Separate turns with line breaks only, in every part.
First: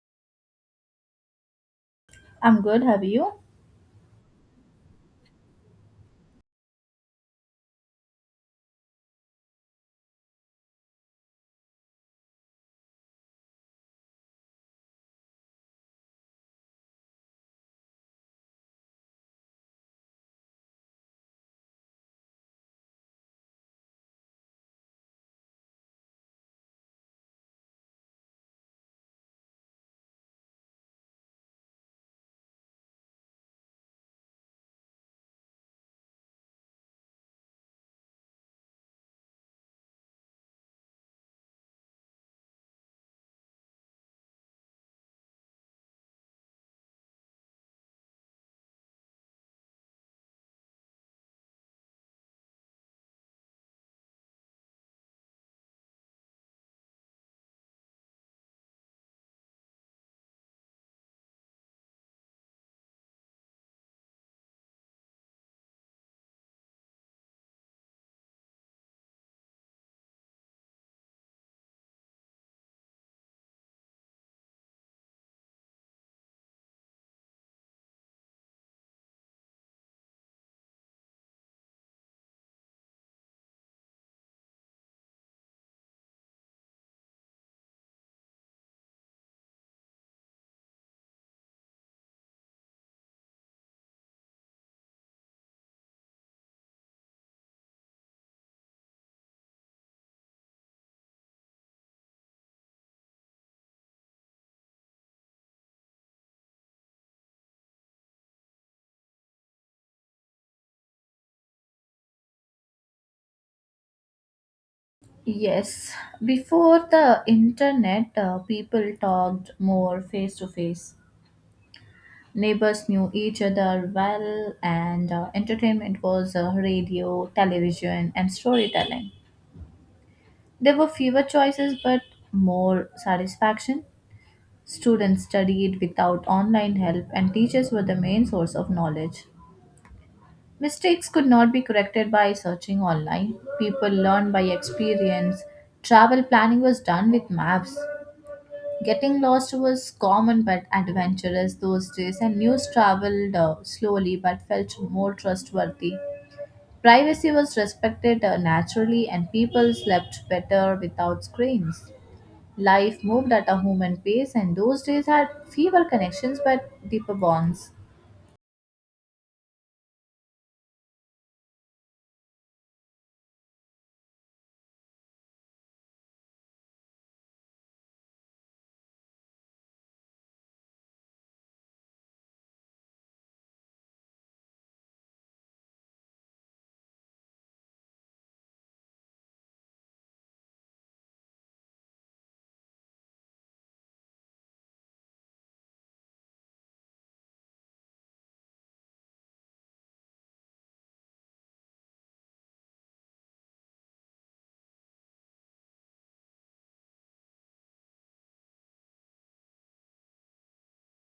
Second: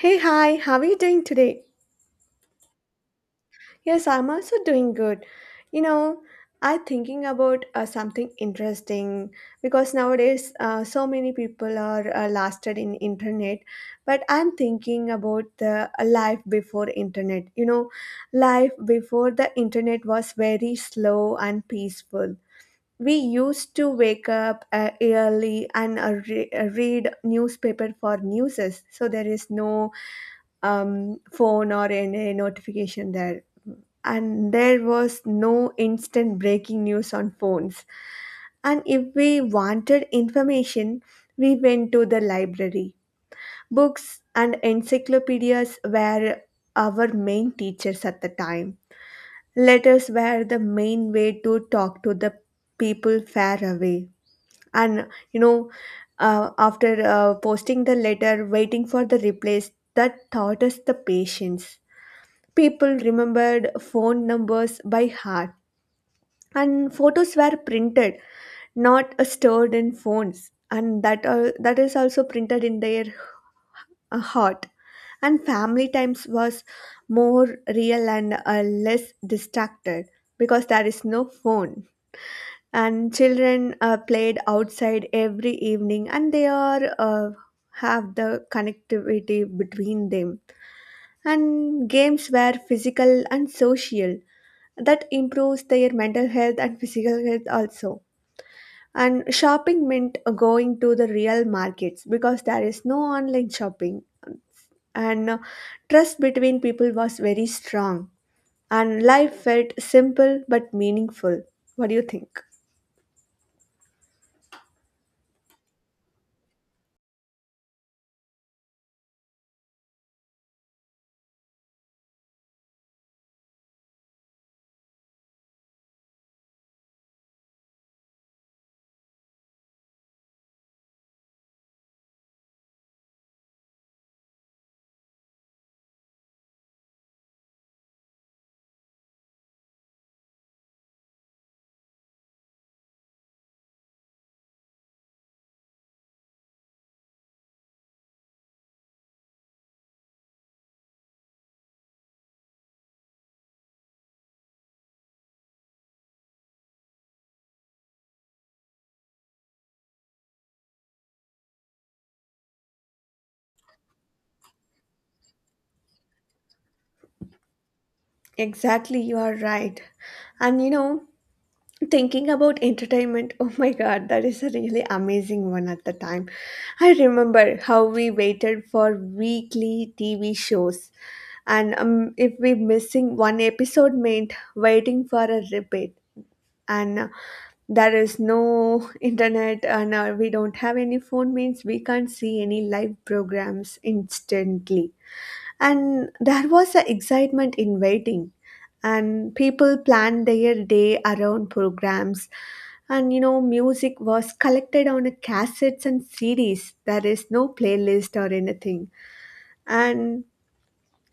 Hey, hi, how are you doing today?
I'm good. Have you?
Yes, I'm also doing good. You know, I'm thinking about something interesting because nowadays so many people are lasted in internet, but I'm thinking about the life before internet. You know, life before the internet was very slow and peaceful. We used to wake up early and read newspaper for newses, so there is no phone or in a notification there. And there was no instant breaking news on phones. And if we wanted information, we went to the library. Books and encyclopedias were our main teachers at the time. Letters were the main way to talk to the people far away. And you know, after posting the letter, waiting for the replies, that taught us the patience. People remembered phone numbers by heart, and photos were printed, not stored in phones, and that is also printed in their heart. And family times was more real and less distracted because there is no phone. And children played outside every evening, and they are have the connectivity between them, and games were physical and social that improves their mental health and physical health also. And shopping meant going to the real markets because there is no online shopping, and trust between people was very strong, and life felt simple but meaningful. What do you think?
Yes. Before the internet, people talked more face to face. Neighbors knew each other well, and entertainment was radio, television, and storytelling. There were fewer choices, but more satisfaction. Students studied without online help, and teachers were the main source of knowledge. Mistakes could not be corrected by searching online. People learned by experience. Travel planning was done with maps. Getting lost was common but adventurous those days, and news traveled slowly but felt more trustworthy. Privacy was respected naturally, and people slept better without screens. Life moved at a human pace, and those days had fewer connections but deeper bonds.
Exactly, you are right. And you know, thinking about entertainment, oh my god, that is a really amazing one at the time. I remember how we waited for weekly TV shows, and if we missing one episode meant waiting for a repeat. And there is no internet, and we don't have any phone means we can't see any live programs instantly, and there was a excitement in waiting, and people planned their day around programs. And you know, music was collected on a cassettes and cds. There is no playlist or anything, and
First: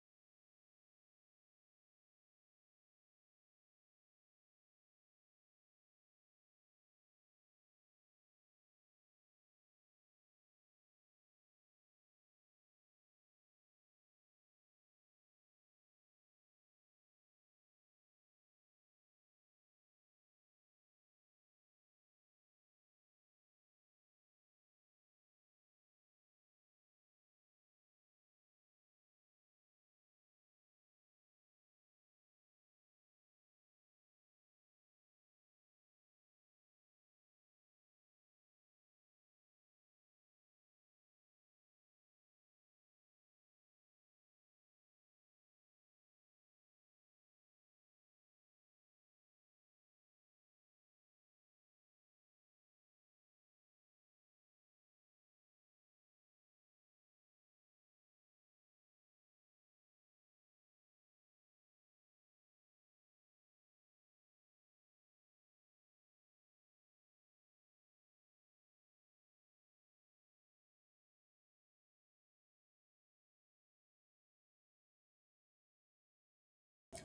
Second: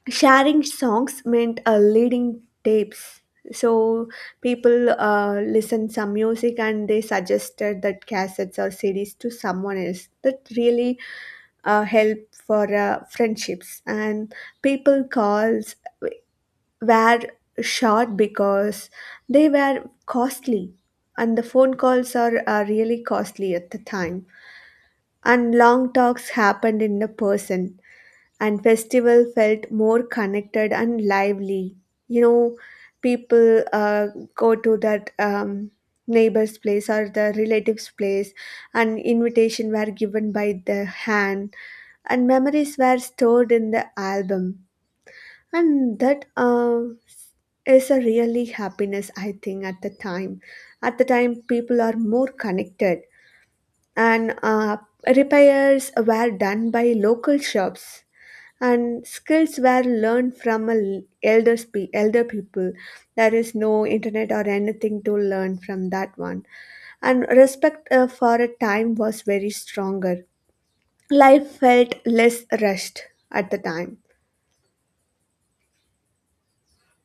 sharing songs meant leading tapes. So people listened some music and they suggested that cassettes or cds to someone else that really help for friendships. And people calls were short because they were costly, and the phone calls are really costly at the time, and long talks happened in the person, and festival felt more connected and lively. You know, people go to that neighbor's place or the relative's place, and invitation were given by the hand, and memories were stored in the album, and that is a really happiness I think at the time. At the time, people are more connected, and repairs were done by local shops, and skills were learned from a l- elder spe- elder people. There is no internet or anything to learn from that one. And respect for a time was very stronger. Life felt less rushed at the time.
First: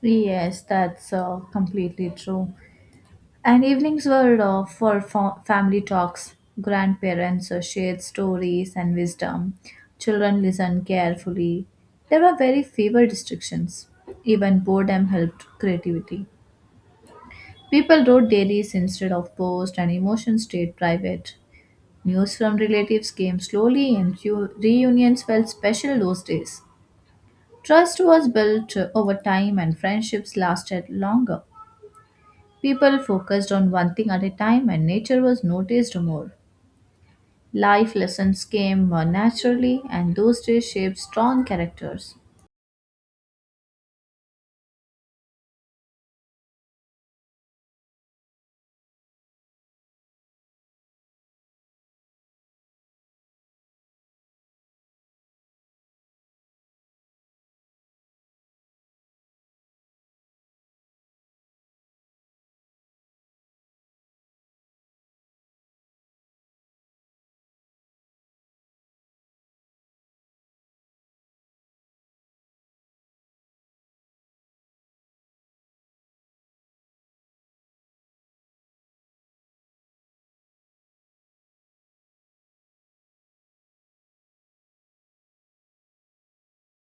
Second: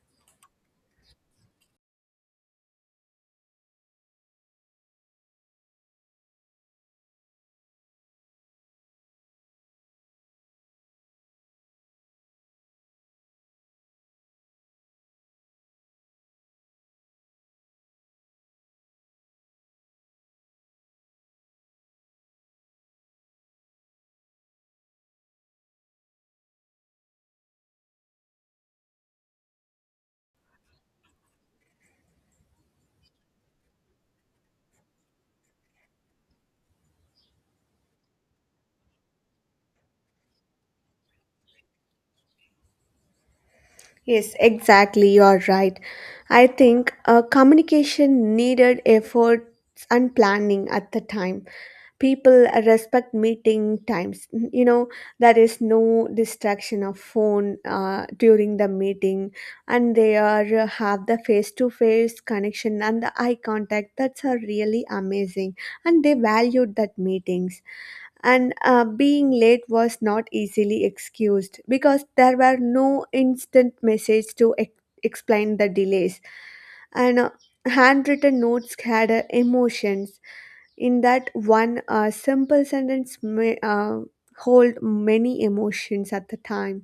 Yes, that's completely true. And evenings were for family talks. Grandparents shared stories and wisdom. Children listened carefully. There were very few restrictions. Even boredom helped creativity. People wrote diaries instead of posts, and emotions stayed private. News from relatives came slowly, and reunions felt special those days. Trust was built over time, and friendships lasted longer. People focused on one thing at a time, and nature was noticed more. Life lessons came more naturally, and those days shaped strong characters.
Yes, exactly. You're right. I think communication needed efforts and planning at the time. People respect meeting times. You know, there is no distraction of phone during the meeting, and they are have the face to face connection and the eye contact. That's a really amazing, and they valued that meetings. And being late was not easily excused because there were no instant message to explain the delays. And handwritten notes had emotions in that one. Simple sentence may hold many emotions at the time.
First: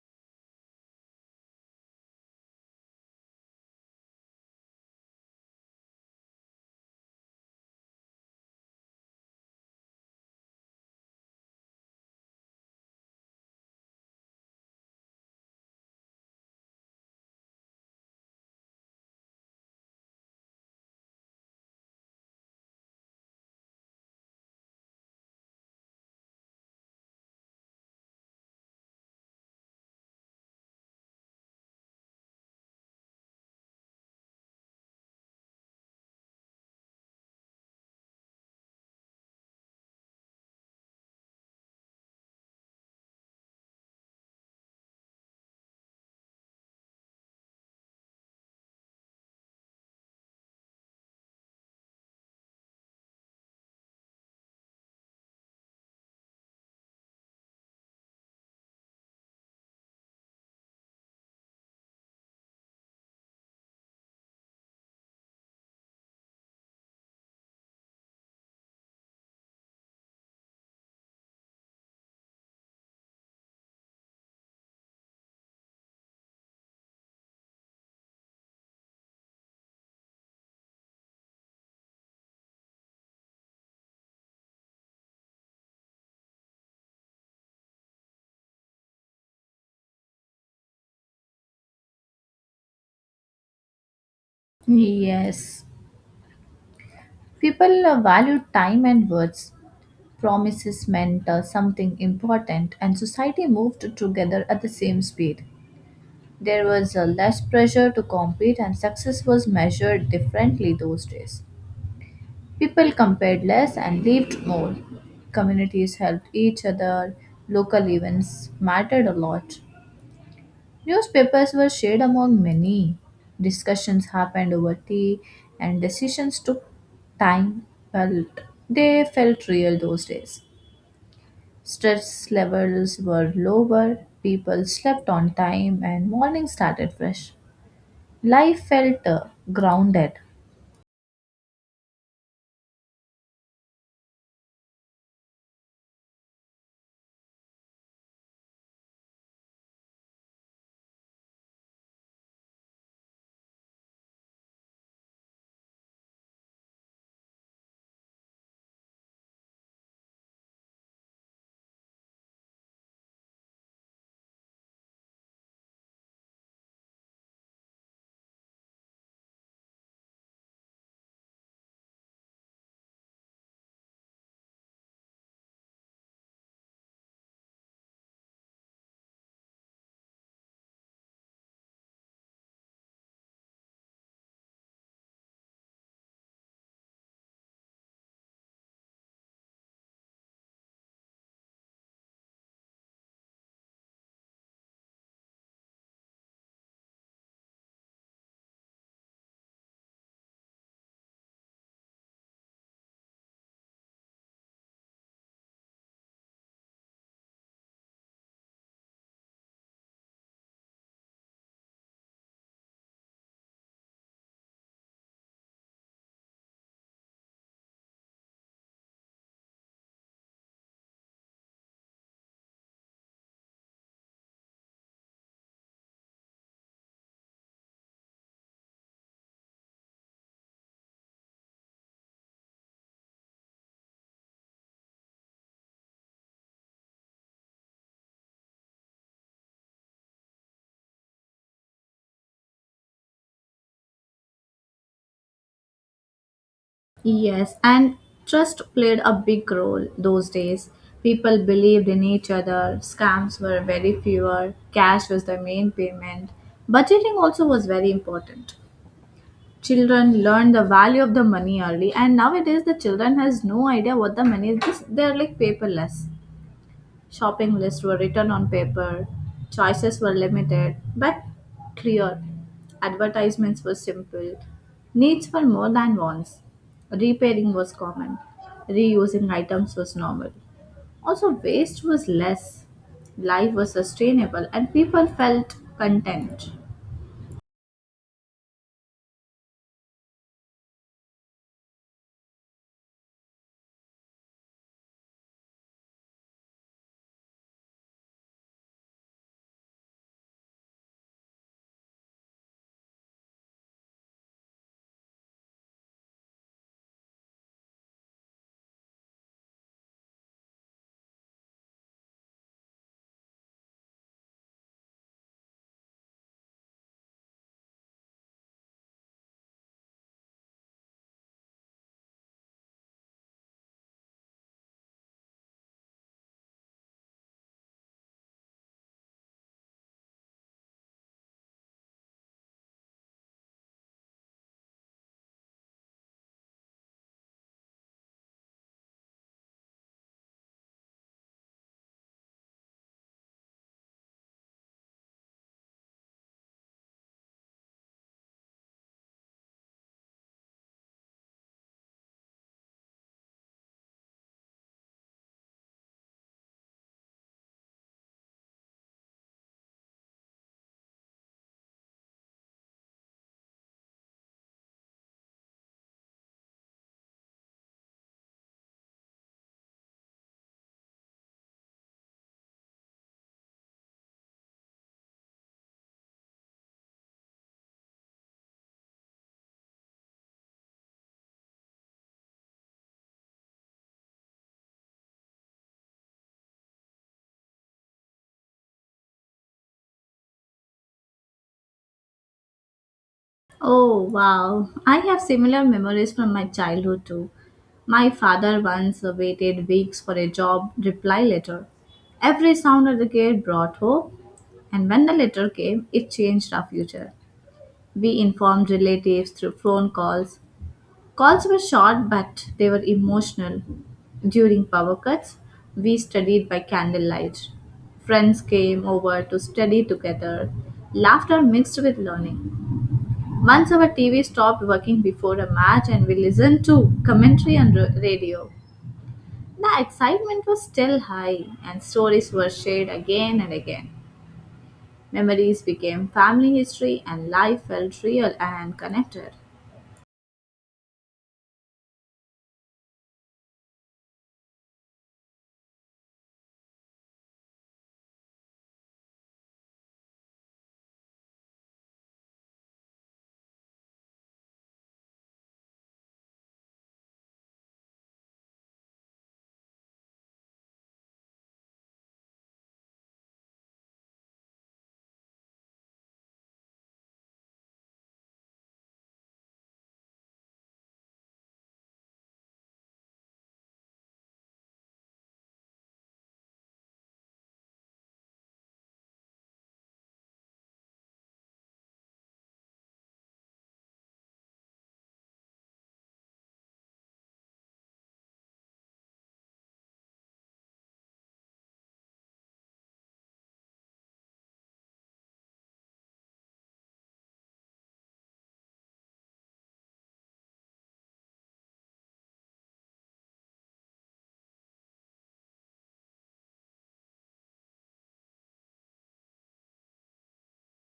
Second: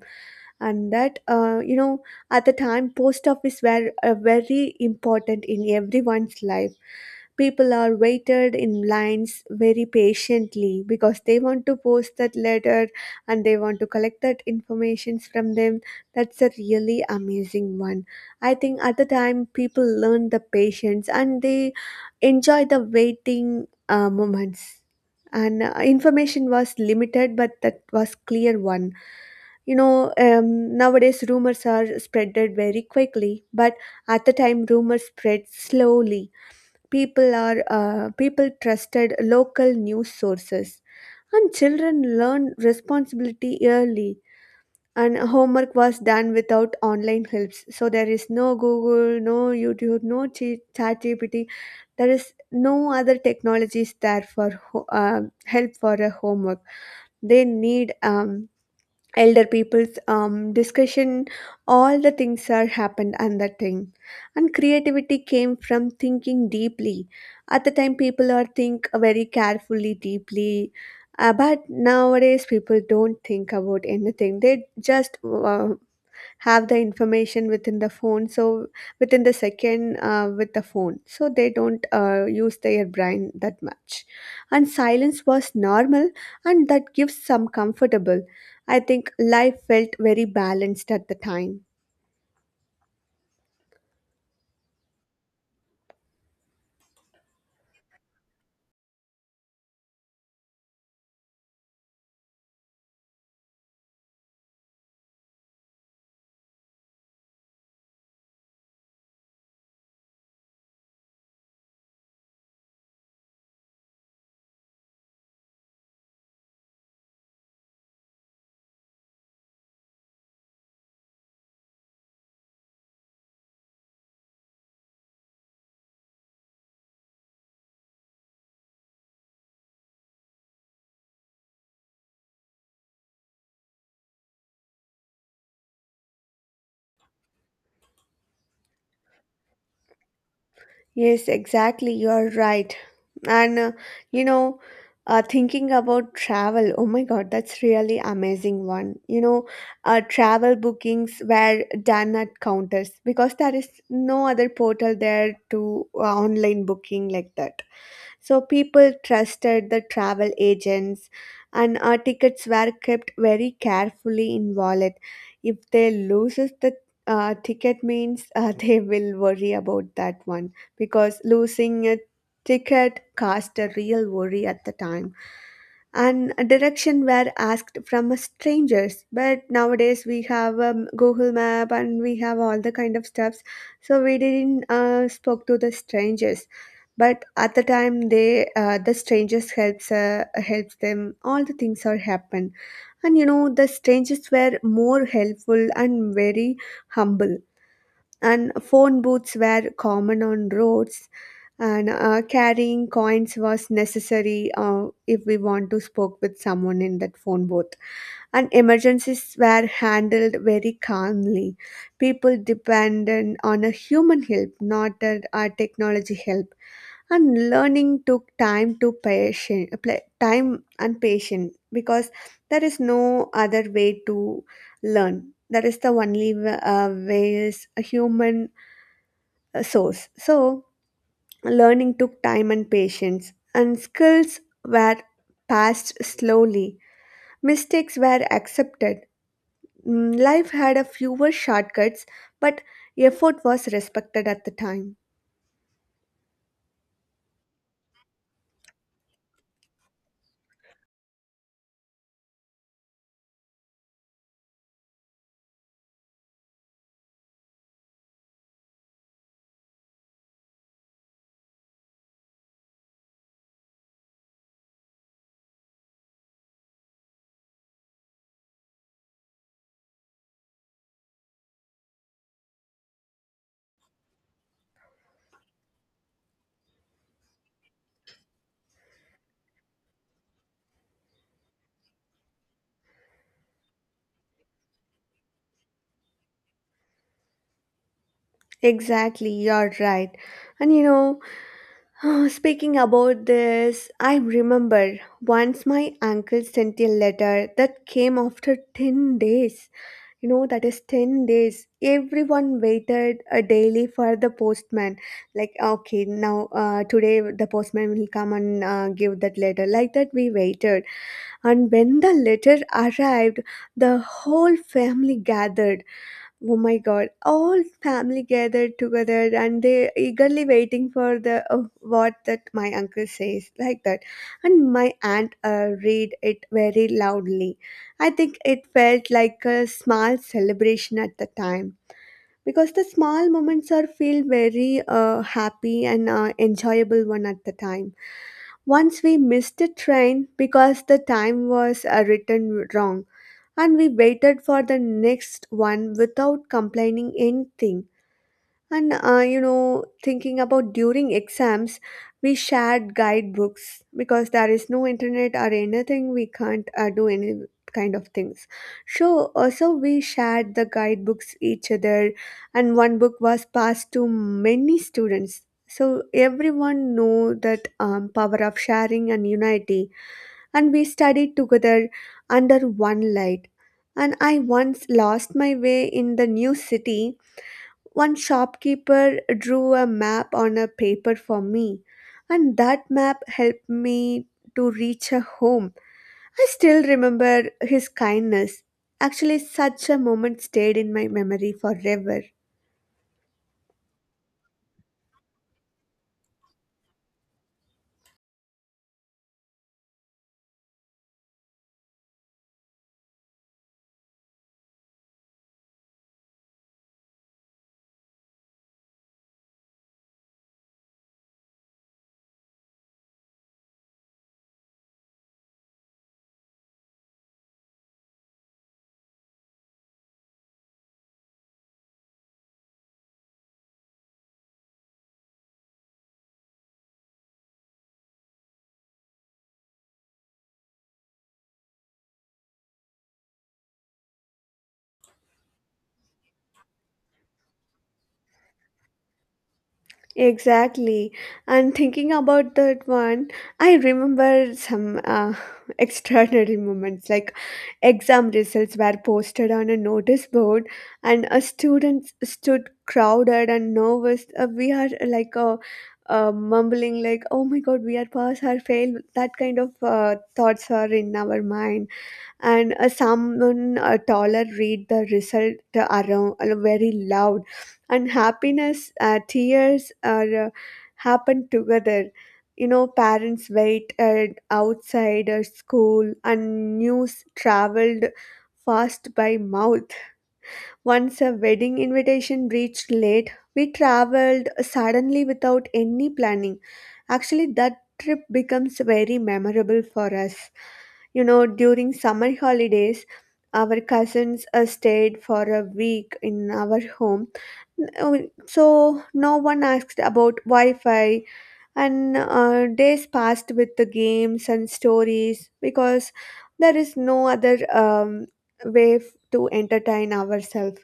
And that you know, at the time post office were very important in everyone's life. People are waited in lines very patiently because they want to post that letter, and they want to collect that information from them. That's a really amazing one. I think at the time people learn the patience and they enjoy the waiting moments. And information was limited, but that was clear one. You know, nowadays rumors are spreaded very quickly, but at the time rumors spread slowly. People trusted local news sources, and children learned responsibility early, and homework was done without online helps. So there is no google, no youtube, no chat. There is no other technologies there for help for a homework. They need elder people's discussion. All the things are happened at that time, and creativity came from thinking deeply. At the time people are think very carefully deeply, but nowadays people don't think about anything. They just have the information within the phone, so within the second with the phone, so they don't use their brain that much. And silence was normal, and that gives some comfortable. I think life felt very balanced at the time.
Yes, people valued time and words. Promises meant something important, and society moved together at the same speed. There was less pressure to compete, and success was measured differently those days. People compared less and lived more. Communities helped each other. Local events mattered a lot. Newspapers were shared among many. Discussions happened over tea, and decisions took time, but they felt real those days. Stress levels were lower, people slept on time, and morning started fresh. Life felt grounded.
Yes, exactly, you are right. And you know, thinking about travel, oh my God, that's really amazing one. You know, travel bookings were done at counters because there is no other portal there to online booking like that. So people trusted the travel agents, and our tickets were kept very carefully in wallet. If they loses the ticket means they will worry about that one because losing a ticket caused a real worry at the time. And direction were asked from strangers, but nowadays we have google map and we have all the kind of stuffs, so we didn't spoke to the strangers. But at the time the strangers helps them. All the things are happen, and you know, the strangers were more helpful and very humble. And phone booths were common on roads, and carrying coins was necessary if we want to spoke with someone in that phone booth. And emergencies were handled very calmly. People depended on a human help, not a technology help. And learning took time to time and patience because there is no other way to learn. That is the only way is a human source. So learning took time and patience, and skills were passed slowly. Mistakes were accepted. Mm, life had a fewer shortcuts, but effort was respected at the time.
Yes, and trust played a big role those days. People believed in each other, scams were very fewer, cash was the main payment. Budgeting also was very important. Children learned the value of the money early, and nowadays the children has no idea what the money is. Just they're like paperless. Shopping lists were written on paper, choices were limited but clear, advertisements were simple, needs were more than wants, repairing was common, reusing items was normal. Also, waste was less, life was sustainable, and people felt content.
Exactly, you're right. And you know, oh, speaking about this, I remember once my uncle sent a letter that came after 10 days. You know, that is 10 days. Everyone waited a daily for the postman. Like, okay, now today the postman will come and give that letter. Like that, we waited. And when the letter arrived, the whole family gathered. Oh my God, all family gathered together and they eagerly waiting for the what that my uncle says like that. And my aunt read it very loudly. I think it felt like a small celebration at the time because the small moments are feel very happy and enjoyable one at the time. Once we missed the train because the time was written wrong, and we waited for the next one without complaining anything. And you know, thinking about during exams, we shared guidebooks because there is no internet or anything. We can't do any kind of things, so also we shared the guidebooks each other, and one book was passed to many students, so everyone know that power of sharing and unity. And we studied together under one light. And I once lost my way in the new city. One shopkeeper drew a map on a paper for me, and that map helped me to reach a home. I still remember his kindness. Actually, such a moment stayed in my memory forever.
Oh, wow. I have similar memories from my childhood too. My father once waited weeks for a job reply letter. Every sound at the gate brought hope, and when the letter came, it changed our future. We informed relatives through phone calls. Calls were short, but they were emotional. During power cuts, we studied by candlelight. Friends came over to study together, laughter mixed with learning. Once our TV stopped working before a match, and we listened to commentary on radio. The excitement was still high, and stories were shared again and again. Memories became family history, and life felt real and connected.
Exactly. And thinking about that one, I remember some extraordinary moments like exam results were posted on a notice board, and a students stood crowded and nervous. We are mumbling like, oh my god, we are pass or fail. That kind of thoughts are in our mind. And someone taller read the result around very loud, and happiness tears are happen together. You know, parents wait outside school, and news traveled fast by mouth. Once a wedding invitation reached late, we traveled suddenly without any planning. Actually that trip becomes very memorable for us. You know, during summer holidays, our cousins stayed for a week in our home. So no one asked about Wi-Fi, and days passed with the games and stories because there is no other way to entertain ourselves.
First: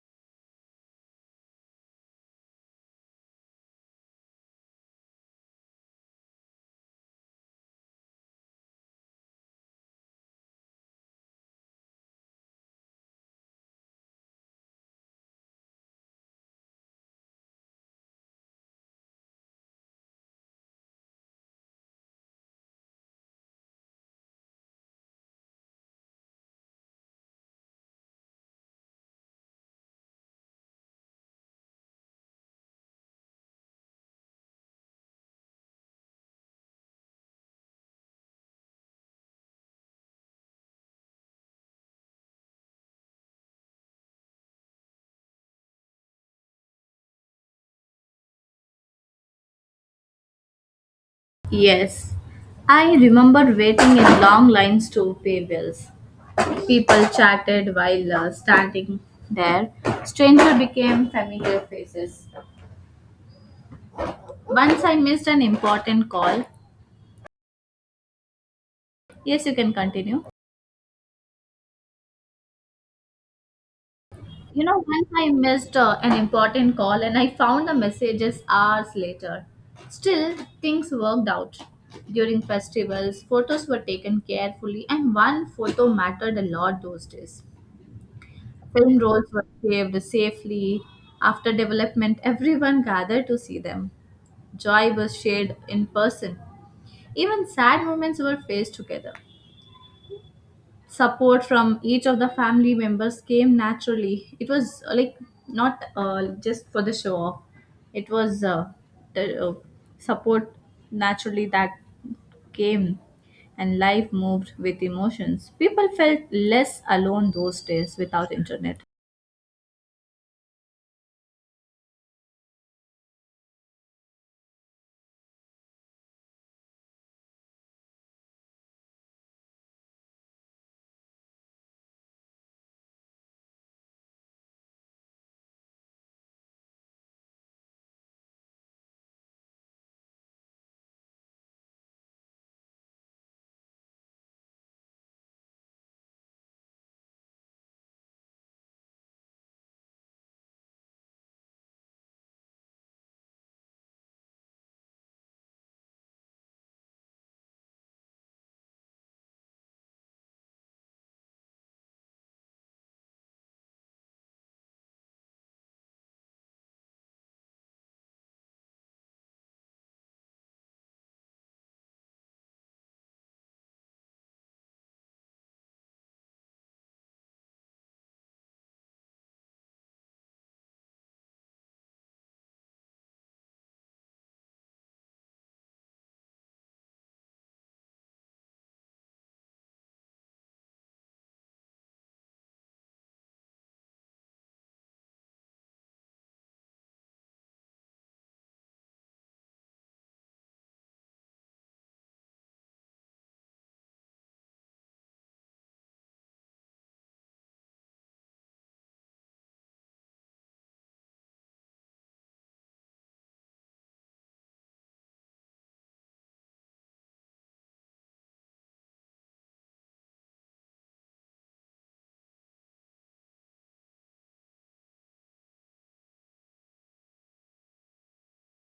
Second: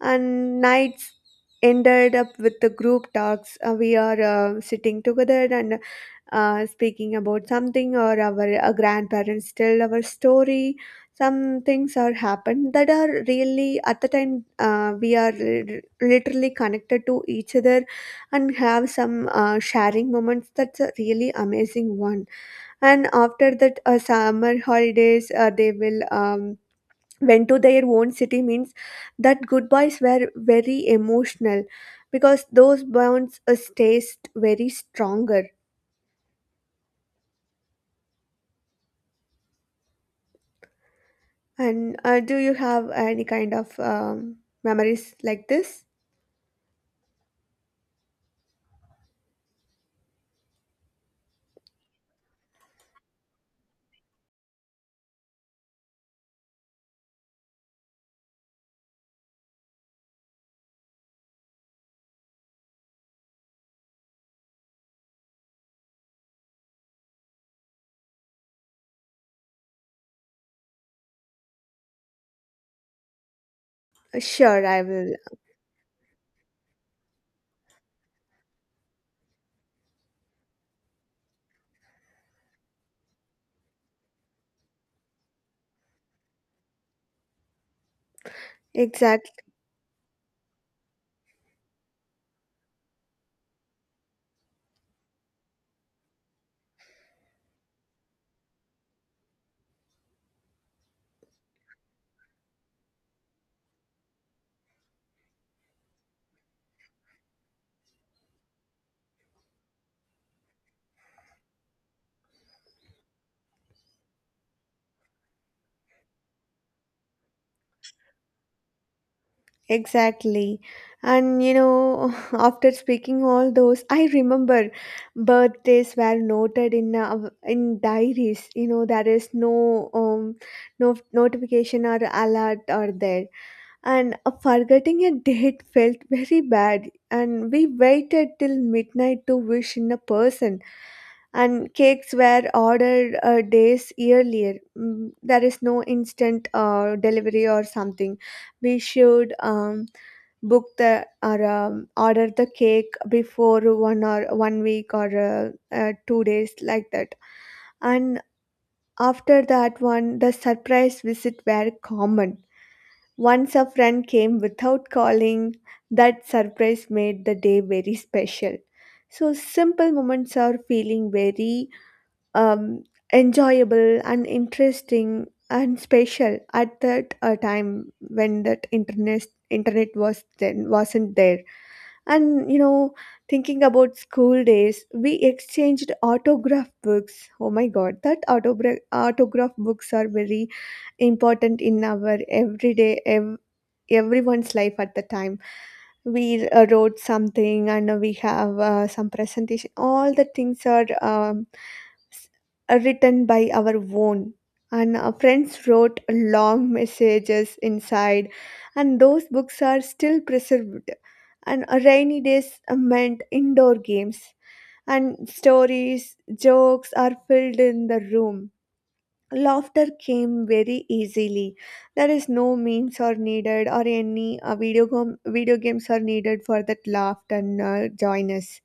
And nights ended up with the group talks. We are sitting together and speaking about something, or our grandparents tell our story. Some things are happened that are really at the time we are literally connected to each other and have some sharing moments. That's a really amazing one. And after that, summer holidays, they will went to their own city means that goodbyes were very emotional, because those bonds stays very stronger. And do you have any kind of memories like this?
Yes, I remember waiting in long lines to pay bills. People chatted while standing there. Stranger became familiar faces. Once I missed an important call. Yes, you can continue. You
Sure,
know,
I
once
will.
I missed an important call, and I found the messages hours later. Still, things worked out. During festivals, photos were taken carefully, and one photo mattered a lot those days. Film rolls
Exactly,
were saved safely. After development, everyone gathered to see them. Joy was shared in person. Even sad moments were faced together. Support from each of the family members came naturally. It was like not just for the show off. It was the support naturally that came, and life moved with emotions. People felt less alone those days without internet.
exactly. And you know, after speaking all those, I remember birthdays were noted in diaries. You know, there is no no notification or alert or there. And forgetting a date felt very bad, and we waited till midnight to wish in a person. And cakes were ordered days earlier. Mm, there is no instant delivery or something. We should book the or order the cake before 1 or 1 week or 2 days, like that. And after that one, the surprise visit were common. Once a friend came without calling, that surprise made the day very special. So, simple moments are feeling very um, enjoyable and interesting and special at that time when that internet was then wasn't there. And you know, thinking about school days, we exchanged autograph books. Oh my god, that autograph books are very important in our everyone's life at the time. We wrote something, and we have some presentation. All the things are s- are written by our own, and our friends wrote long messages inside, and those books are still preserved. And a rainy days meant indoor games, and stories jokes are filled in the room. Laughter came very easily. There is no memes are needed or any video games are needed for that laughter and joyness.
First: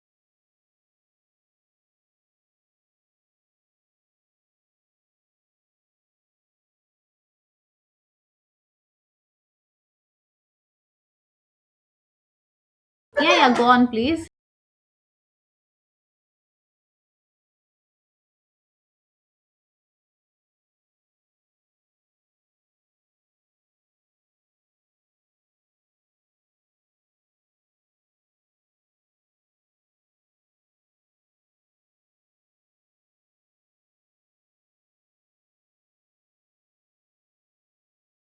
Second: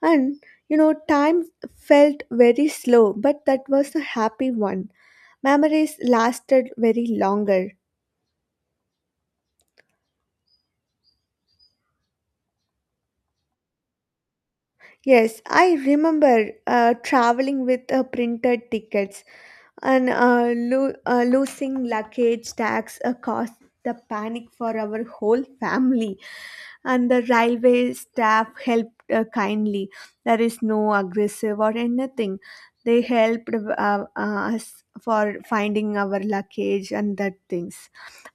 And you know, time felt very slow, but that was a happy one. Memories lasted very longer.
Yeah, yeah, go on please.
Yes, I remember traveling with printed tickets. And losing luggage tax caused the panic for our whole family. And the railway staff helped kindly. There is no aggressive or anything. They helped us for finding our luggage and that things.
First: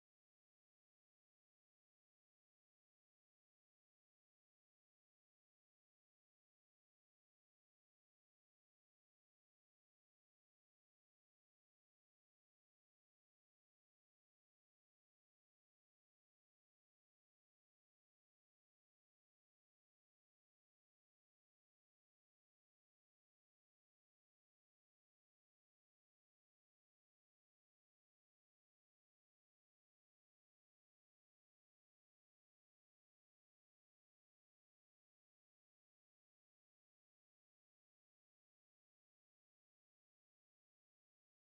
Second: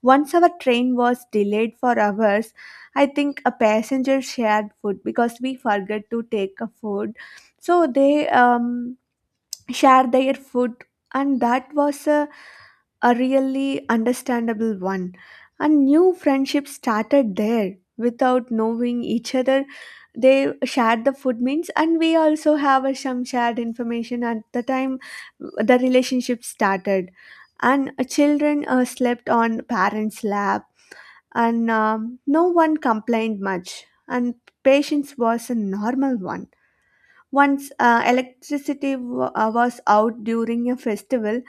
Once our train was delayed for hours, I think a passenger shared food because we forgot to take a food. So they share their food, and that was a really understandable one. And new friendship started there without knowing each other. They shared the food means, and we also have some shared information at the time. The relationship started. And children slept on parents lap, and no one complained much, and patience was a normal one. Once electricity was out during a festival,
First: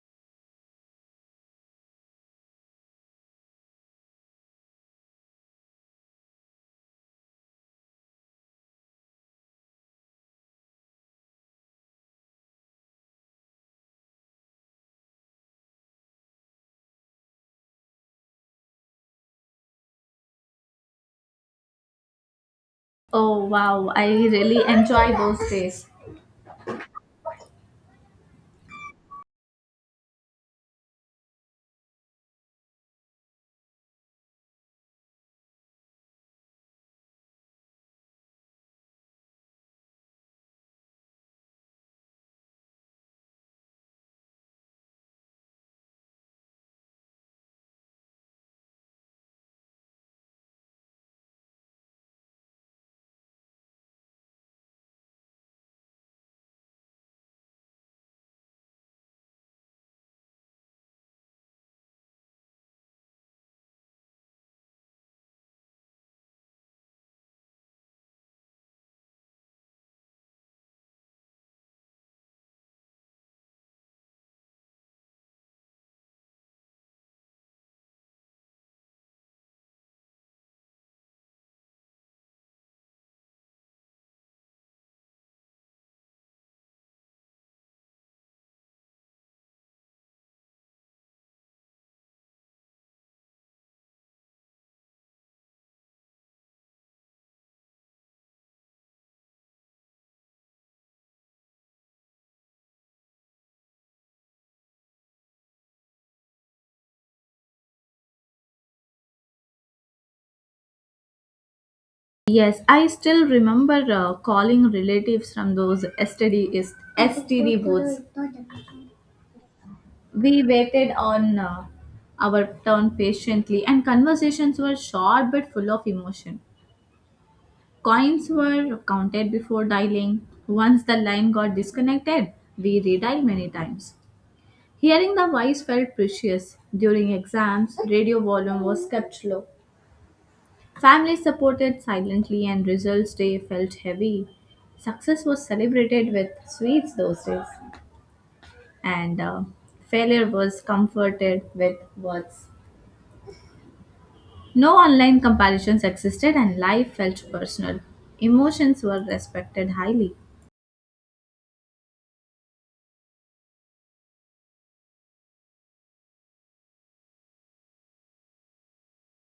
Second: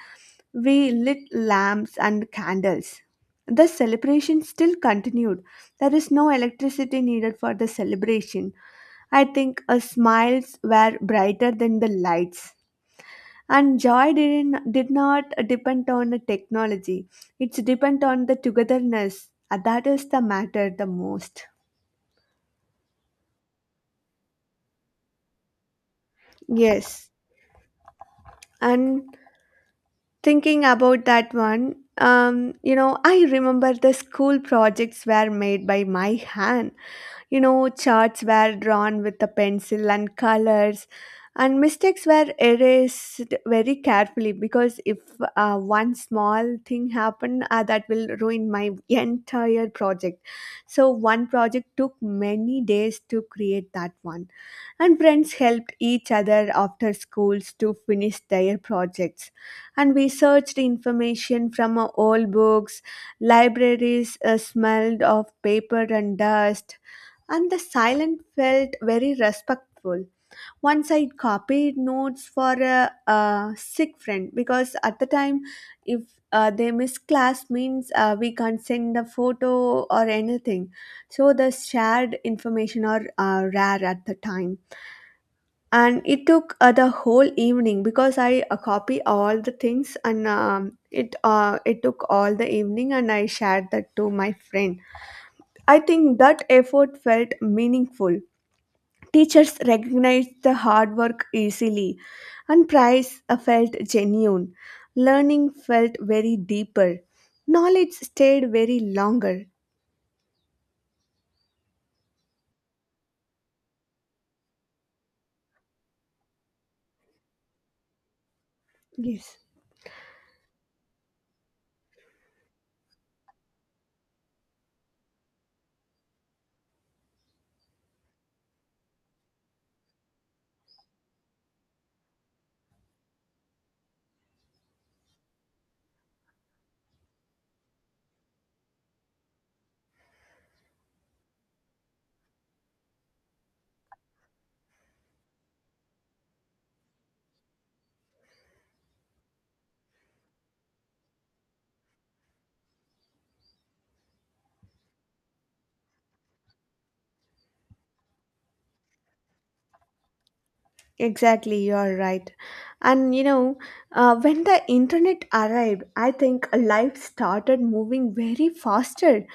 we lit lamps and candles. The celebration still continued. There is no electricity needed for the celebration. I think smiles were brighter than the lights. And joy did not depend on the technology. It's depend on the togetherness. That is the matter the most.
Oh wow, I really enjoy those days.
Yes. And thinking about that one, you know, I remember the school projects were made by my hand. You know, charts were drawn with a pencil and colors, and mistakes were erased very carefully, because if one small thing happened, that will ruin my entire project. So, one project took many days to create that one. And friends helped each other after schools to finish their projects, and we searched information from our old books. Libraries smelled of paper and dust, and the silence felt very respectful. Once I copied notes for a sick friend, because at the time, if they miss class means, we can't send a photo or anything. So the shared information are rare at the time. And it took the whole evening, because I copy all the things, and it took all the evening, and I shared that to my friend. I think that effort felt meaningful. Teachers recognized the hard work easily, and prize felt genuine. Learning felt very deeper. Knowledge stayed very longer.
Yes, I still remember calling relatives from those STD, STD booths.
Yes,
We waited on our turn patiently, and conversations were short but full of emotion. Coins were counted before dialing. Once the line got disconnected, we redialed many times. Hearing the voice felt precious. During exams, radio volume was kept low. Family supported silently, and results day felt heavy. Success was celebrated with sweets those days, and failure was comforted with words. No online comparisons existed, and life felt personal. Emotions were respected highly.
exactly, you are right. And you know, when the internet arrived, I think life started moving very faster.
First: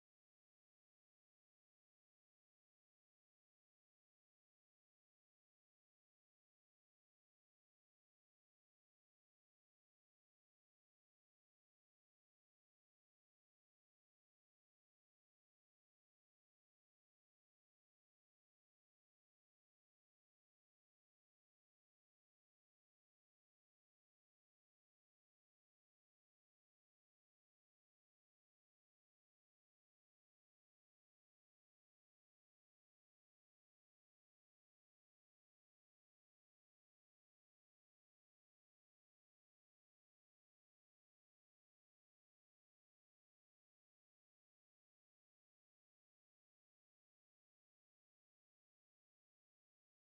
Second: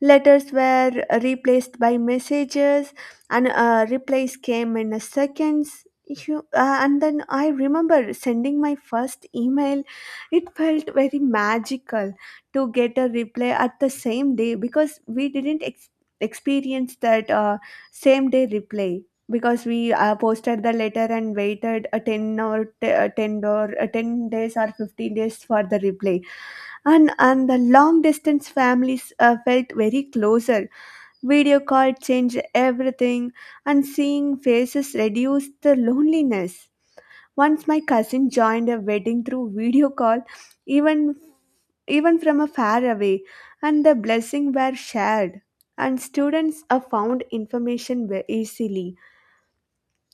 Letters were replaced by messages, and replies came in a seconds. And then I remember sending my first email. It felt very magical to get a reply at the same day, because we didn't experience that same day reply. Because we posted the letter and waited a 10 or 10 or 10 days or 15 days for the reply. And the long distance families felt very closer. Video call changed everything, and seeing faces reduced the loneliness. Once my cousin joined a wedding through video call, even even from a far away, and the blessing were shared. And students found information easily.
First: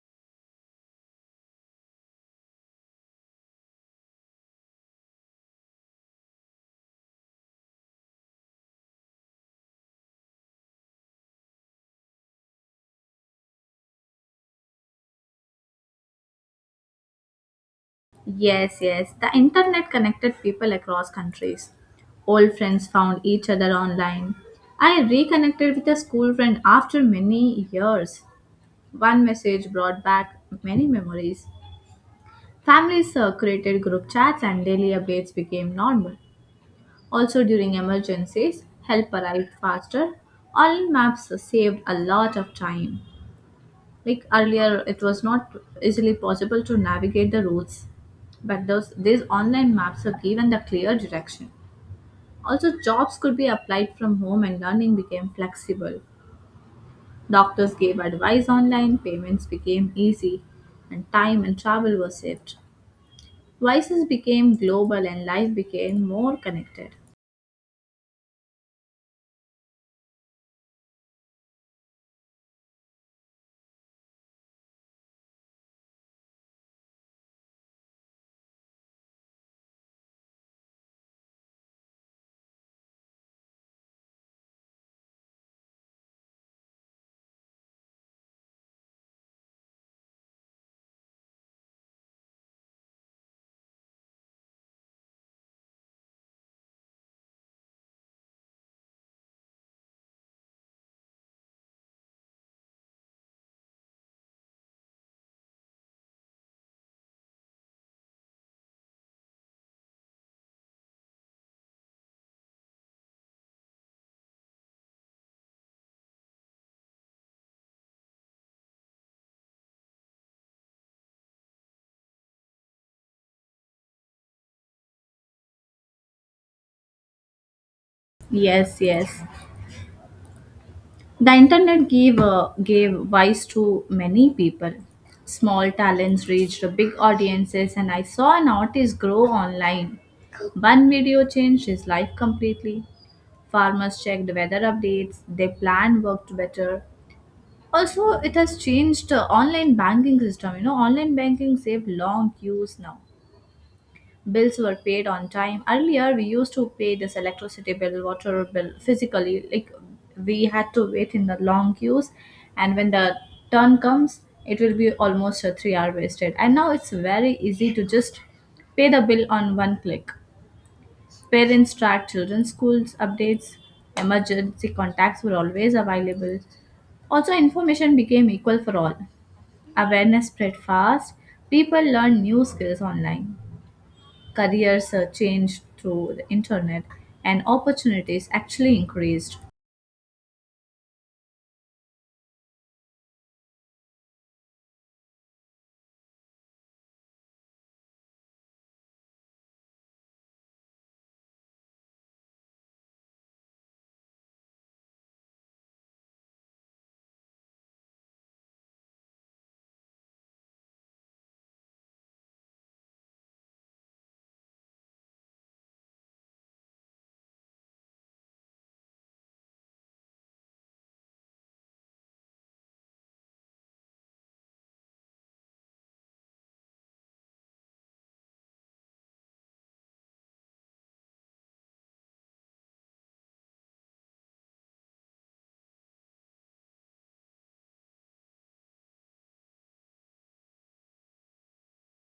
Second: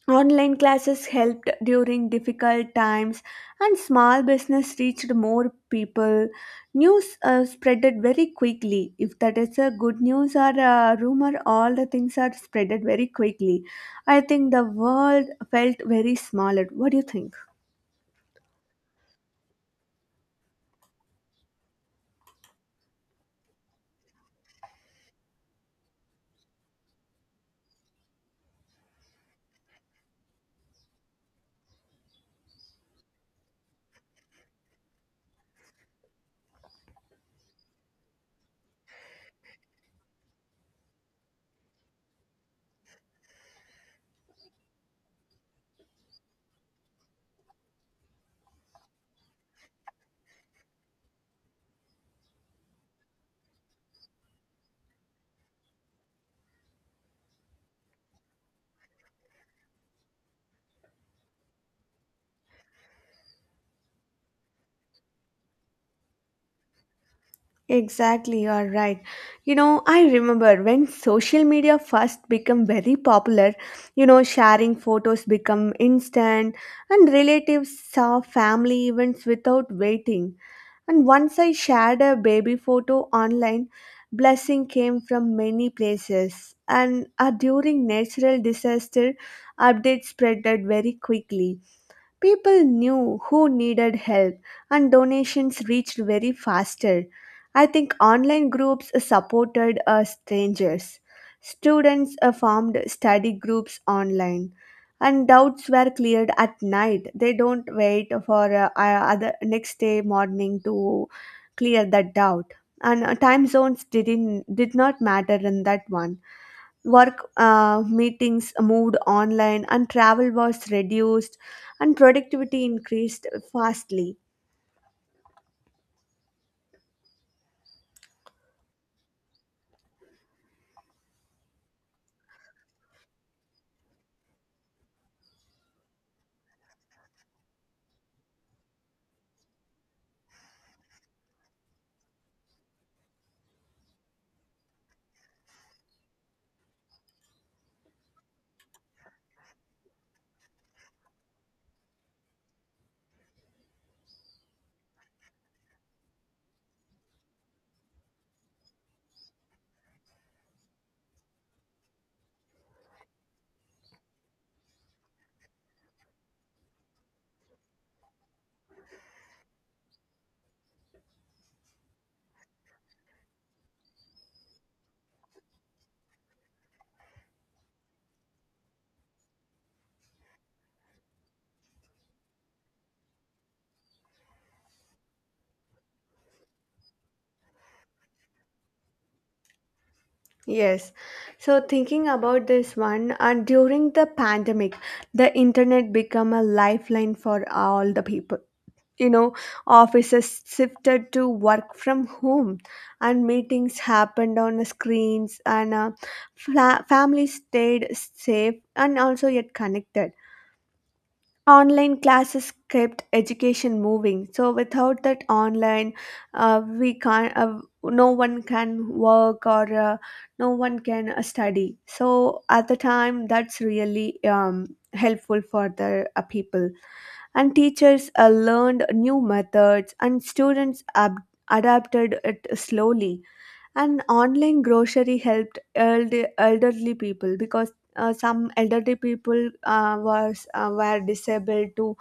Online classes helped during difficult times, and small business reached more people. News spreaded very quickly. If that is a good news or a rumor, all the things are spreaded very quickly. I think the world felt very small. What do you think?
Yes, yes, the internet connected people across countries. Old friends found each other online. I reconnected with a school friend after many years. One message brought back many memories. Families created group chats, and daily updates became normal. Also, during emergencies, help arrived faster. Online maps saved a lot of time. Like earlier, it was not easily possible to navigate the routes, but those these online maps have given the clear direction. Also, jobs could be applied from home, and learning became flexible. Doctors gave advice online, payments became easy, and time and travel were saved. Vices became global, and life became more connected.
Exactly, you are right. You know, I remember when social media first became very popular, you know, sharing photos become instant, and relatives saw family events without waiting. And once I shared a baby photo online, blessing came from many places. And during natural disaster, updates spreaded very quickly. People knew who needed help, and donations reached very faster. I think online groups supported strangers. Students formed study groups online, and doubts were cleared at night. They don't wait for other next day morning to clear that doubt. And time zones did not matter in that one. Work meetings moved online, and travel was reduced, and productivity increased fastly.
Yes, yes. The internet gave voice to many people. Small talents reached big audiences, and I saw an artist grow online. One video changed his life completely. Farmers checked weather updates. Their plan worked better. Also, it has changed online banking system. You know, online banking saved long queues now. Bills were paid on time. Earlier, we used to pay this electricity bill, water bill physically. Like, we had to wait in the long queues, and when the turn comes, it will be almost a 3 hour wasted. And now it's very easy to just pay the bill on one click. Parents track children's schools updates. Emergency contacts were always available. Also, information became equal for all. Awareness spread fast. People learn new skills online. Careers changed through the internet, and opportunities actually increased.
Yes, so thinking about this one, and during the pandemic, the internet became a lifeline for all the people. You know, offices shifted to work from home, and meetings happened on the screens. And families stayed safe and also yet connected. Online classes kept education moving, so without that online, we can't, no one can work, or no one can study. So at the time, that's really helpful for the people. And teachers learned new methods, and students adapted it slowly. And online grocery helped elderly people, because some elderly people was were disabled to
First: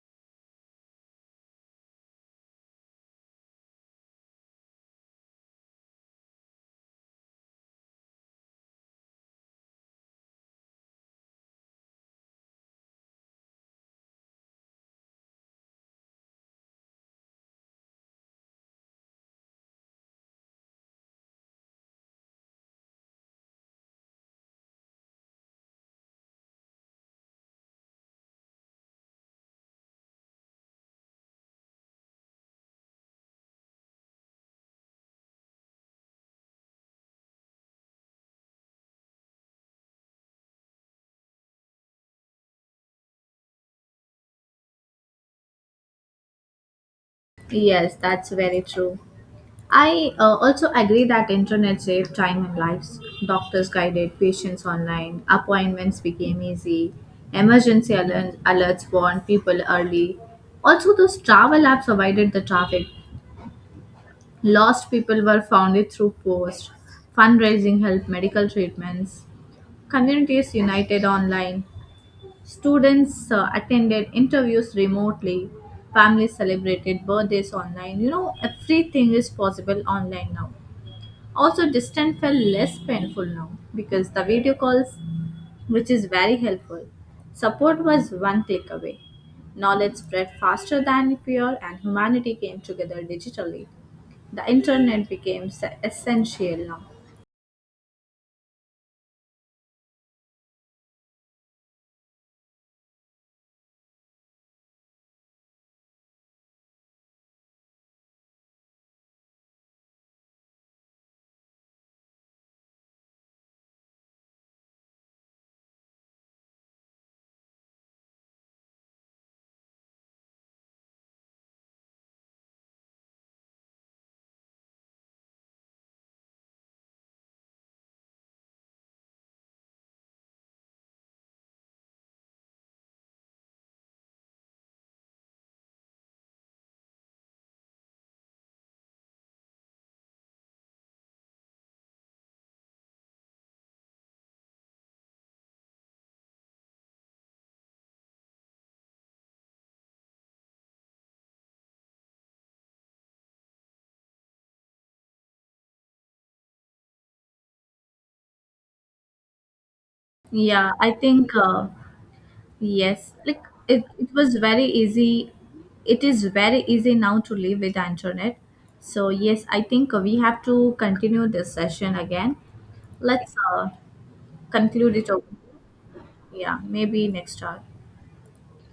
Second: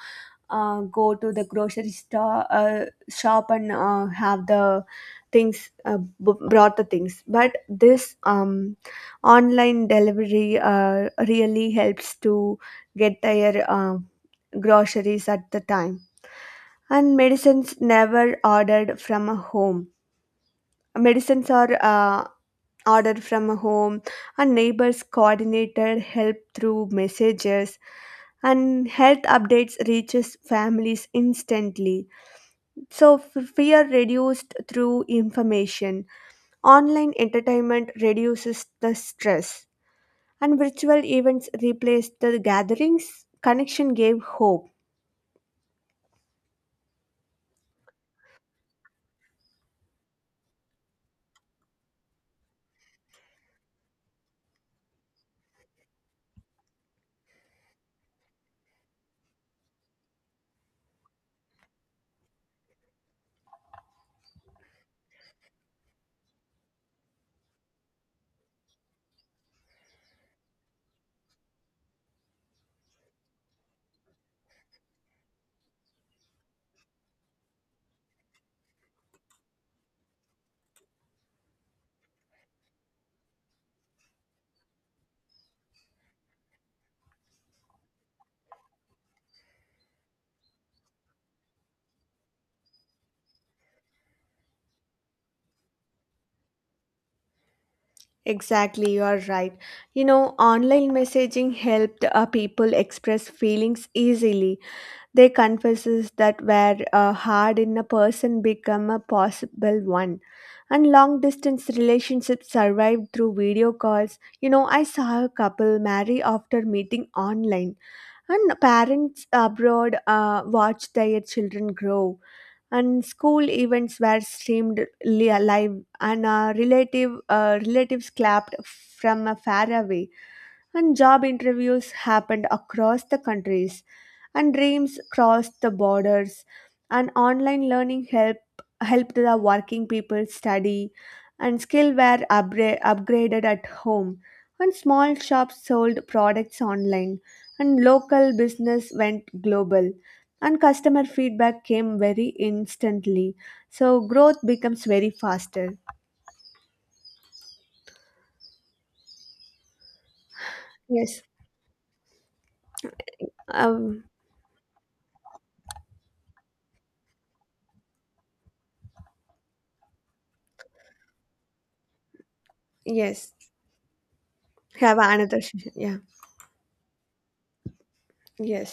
go to the grocery store shop and have the things brought the things. But this online delivery really helps to get their groceries at the time. And medicines never ordered from a home. Medicines are ordered from a home, and neighbors coordinated help through messages, and health updates reaches families instantly. So fear reduced through information. Online entertainment reduces the stress, and virtual events replaced the gatherings. Connection gave hope.
Yes, that's very true. I also agree that internet saved time and lives. Doctors guided patients online, appointments became easy, emergency alerts warned people early. Also, those travel apps avoided the traffic. Lost people were founded through posts, fundraising helped medical treatments. Communities united online. Students attended interviews remotely, families celebrated birthdays online. You know, everything is possible online now. Also, distance felt less painful now because the video calls, which is very helpful. Support was one takeaway. Knowledge spread faster than fear, and humanity came together digitally. The internet became essential now.
Exactly, you are right. You know, online messaging helped people express feelings easily. Their confesses that were hard in a person become a possible one. And long distance relationships survived through video calls. You know, I saw a couple marry after meeting online, and parents abroad watched their children grow. And school events were streamed live, and relatives clapped from a far away. And job interviews happened across the countries, and dreams crossed the borders. And online learning helped the working people study, and skill were upgraded at home. And small shops sold products online, and local business went global, and customer feedback came very instantly. So growth becomes very faster.
Yeah, I
Yes.
think yes, like
um
it was very easy. It is very easy now to live with the internet. So yes, I think we have to continue this session again.
yes,
Let's conclude
have
it over.
another session. Yeah,
Yeah, maybe next time.
yes.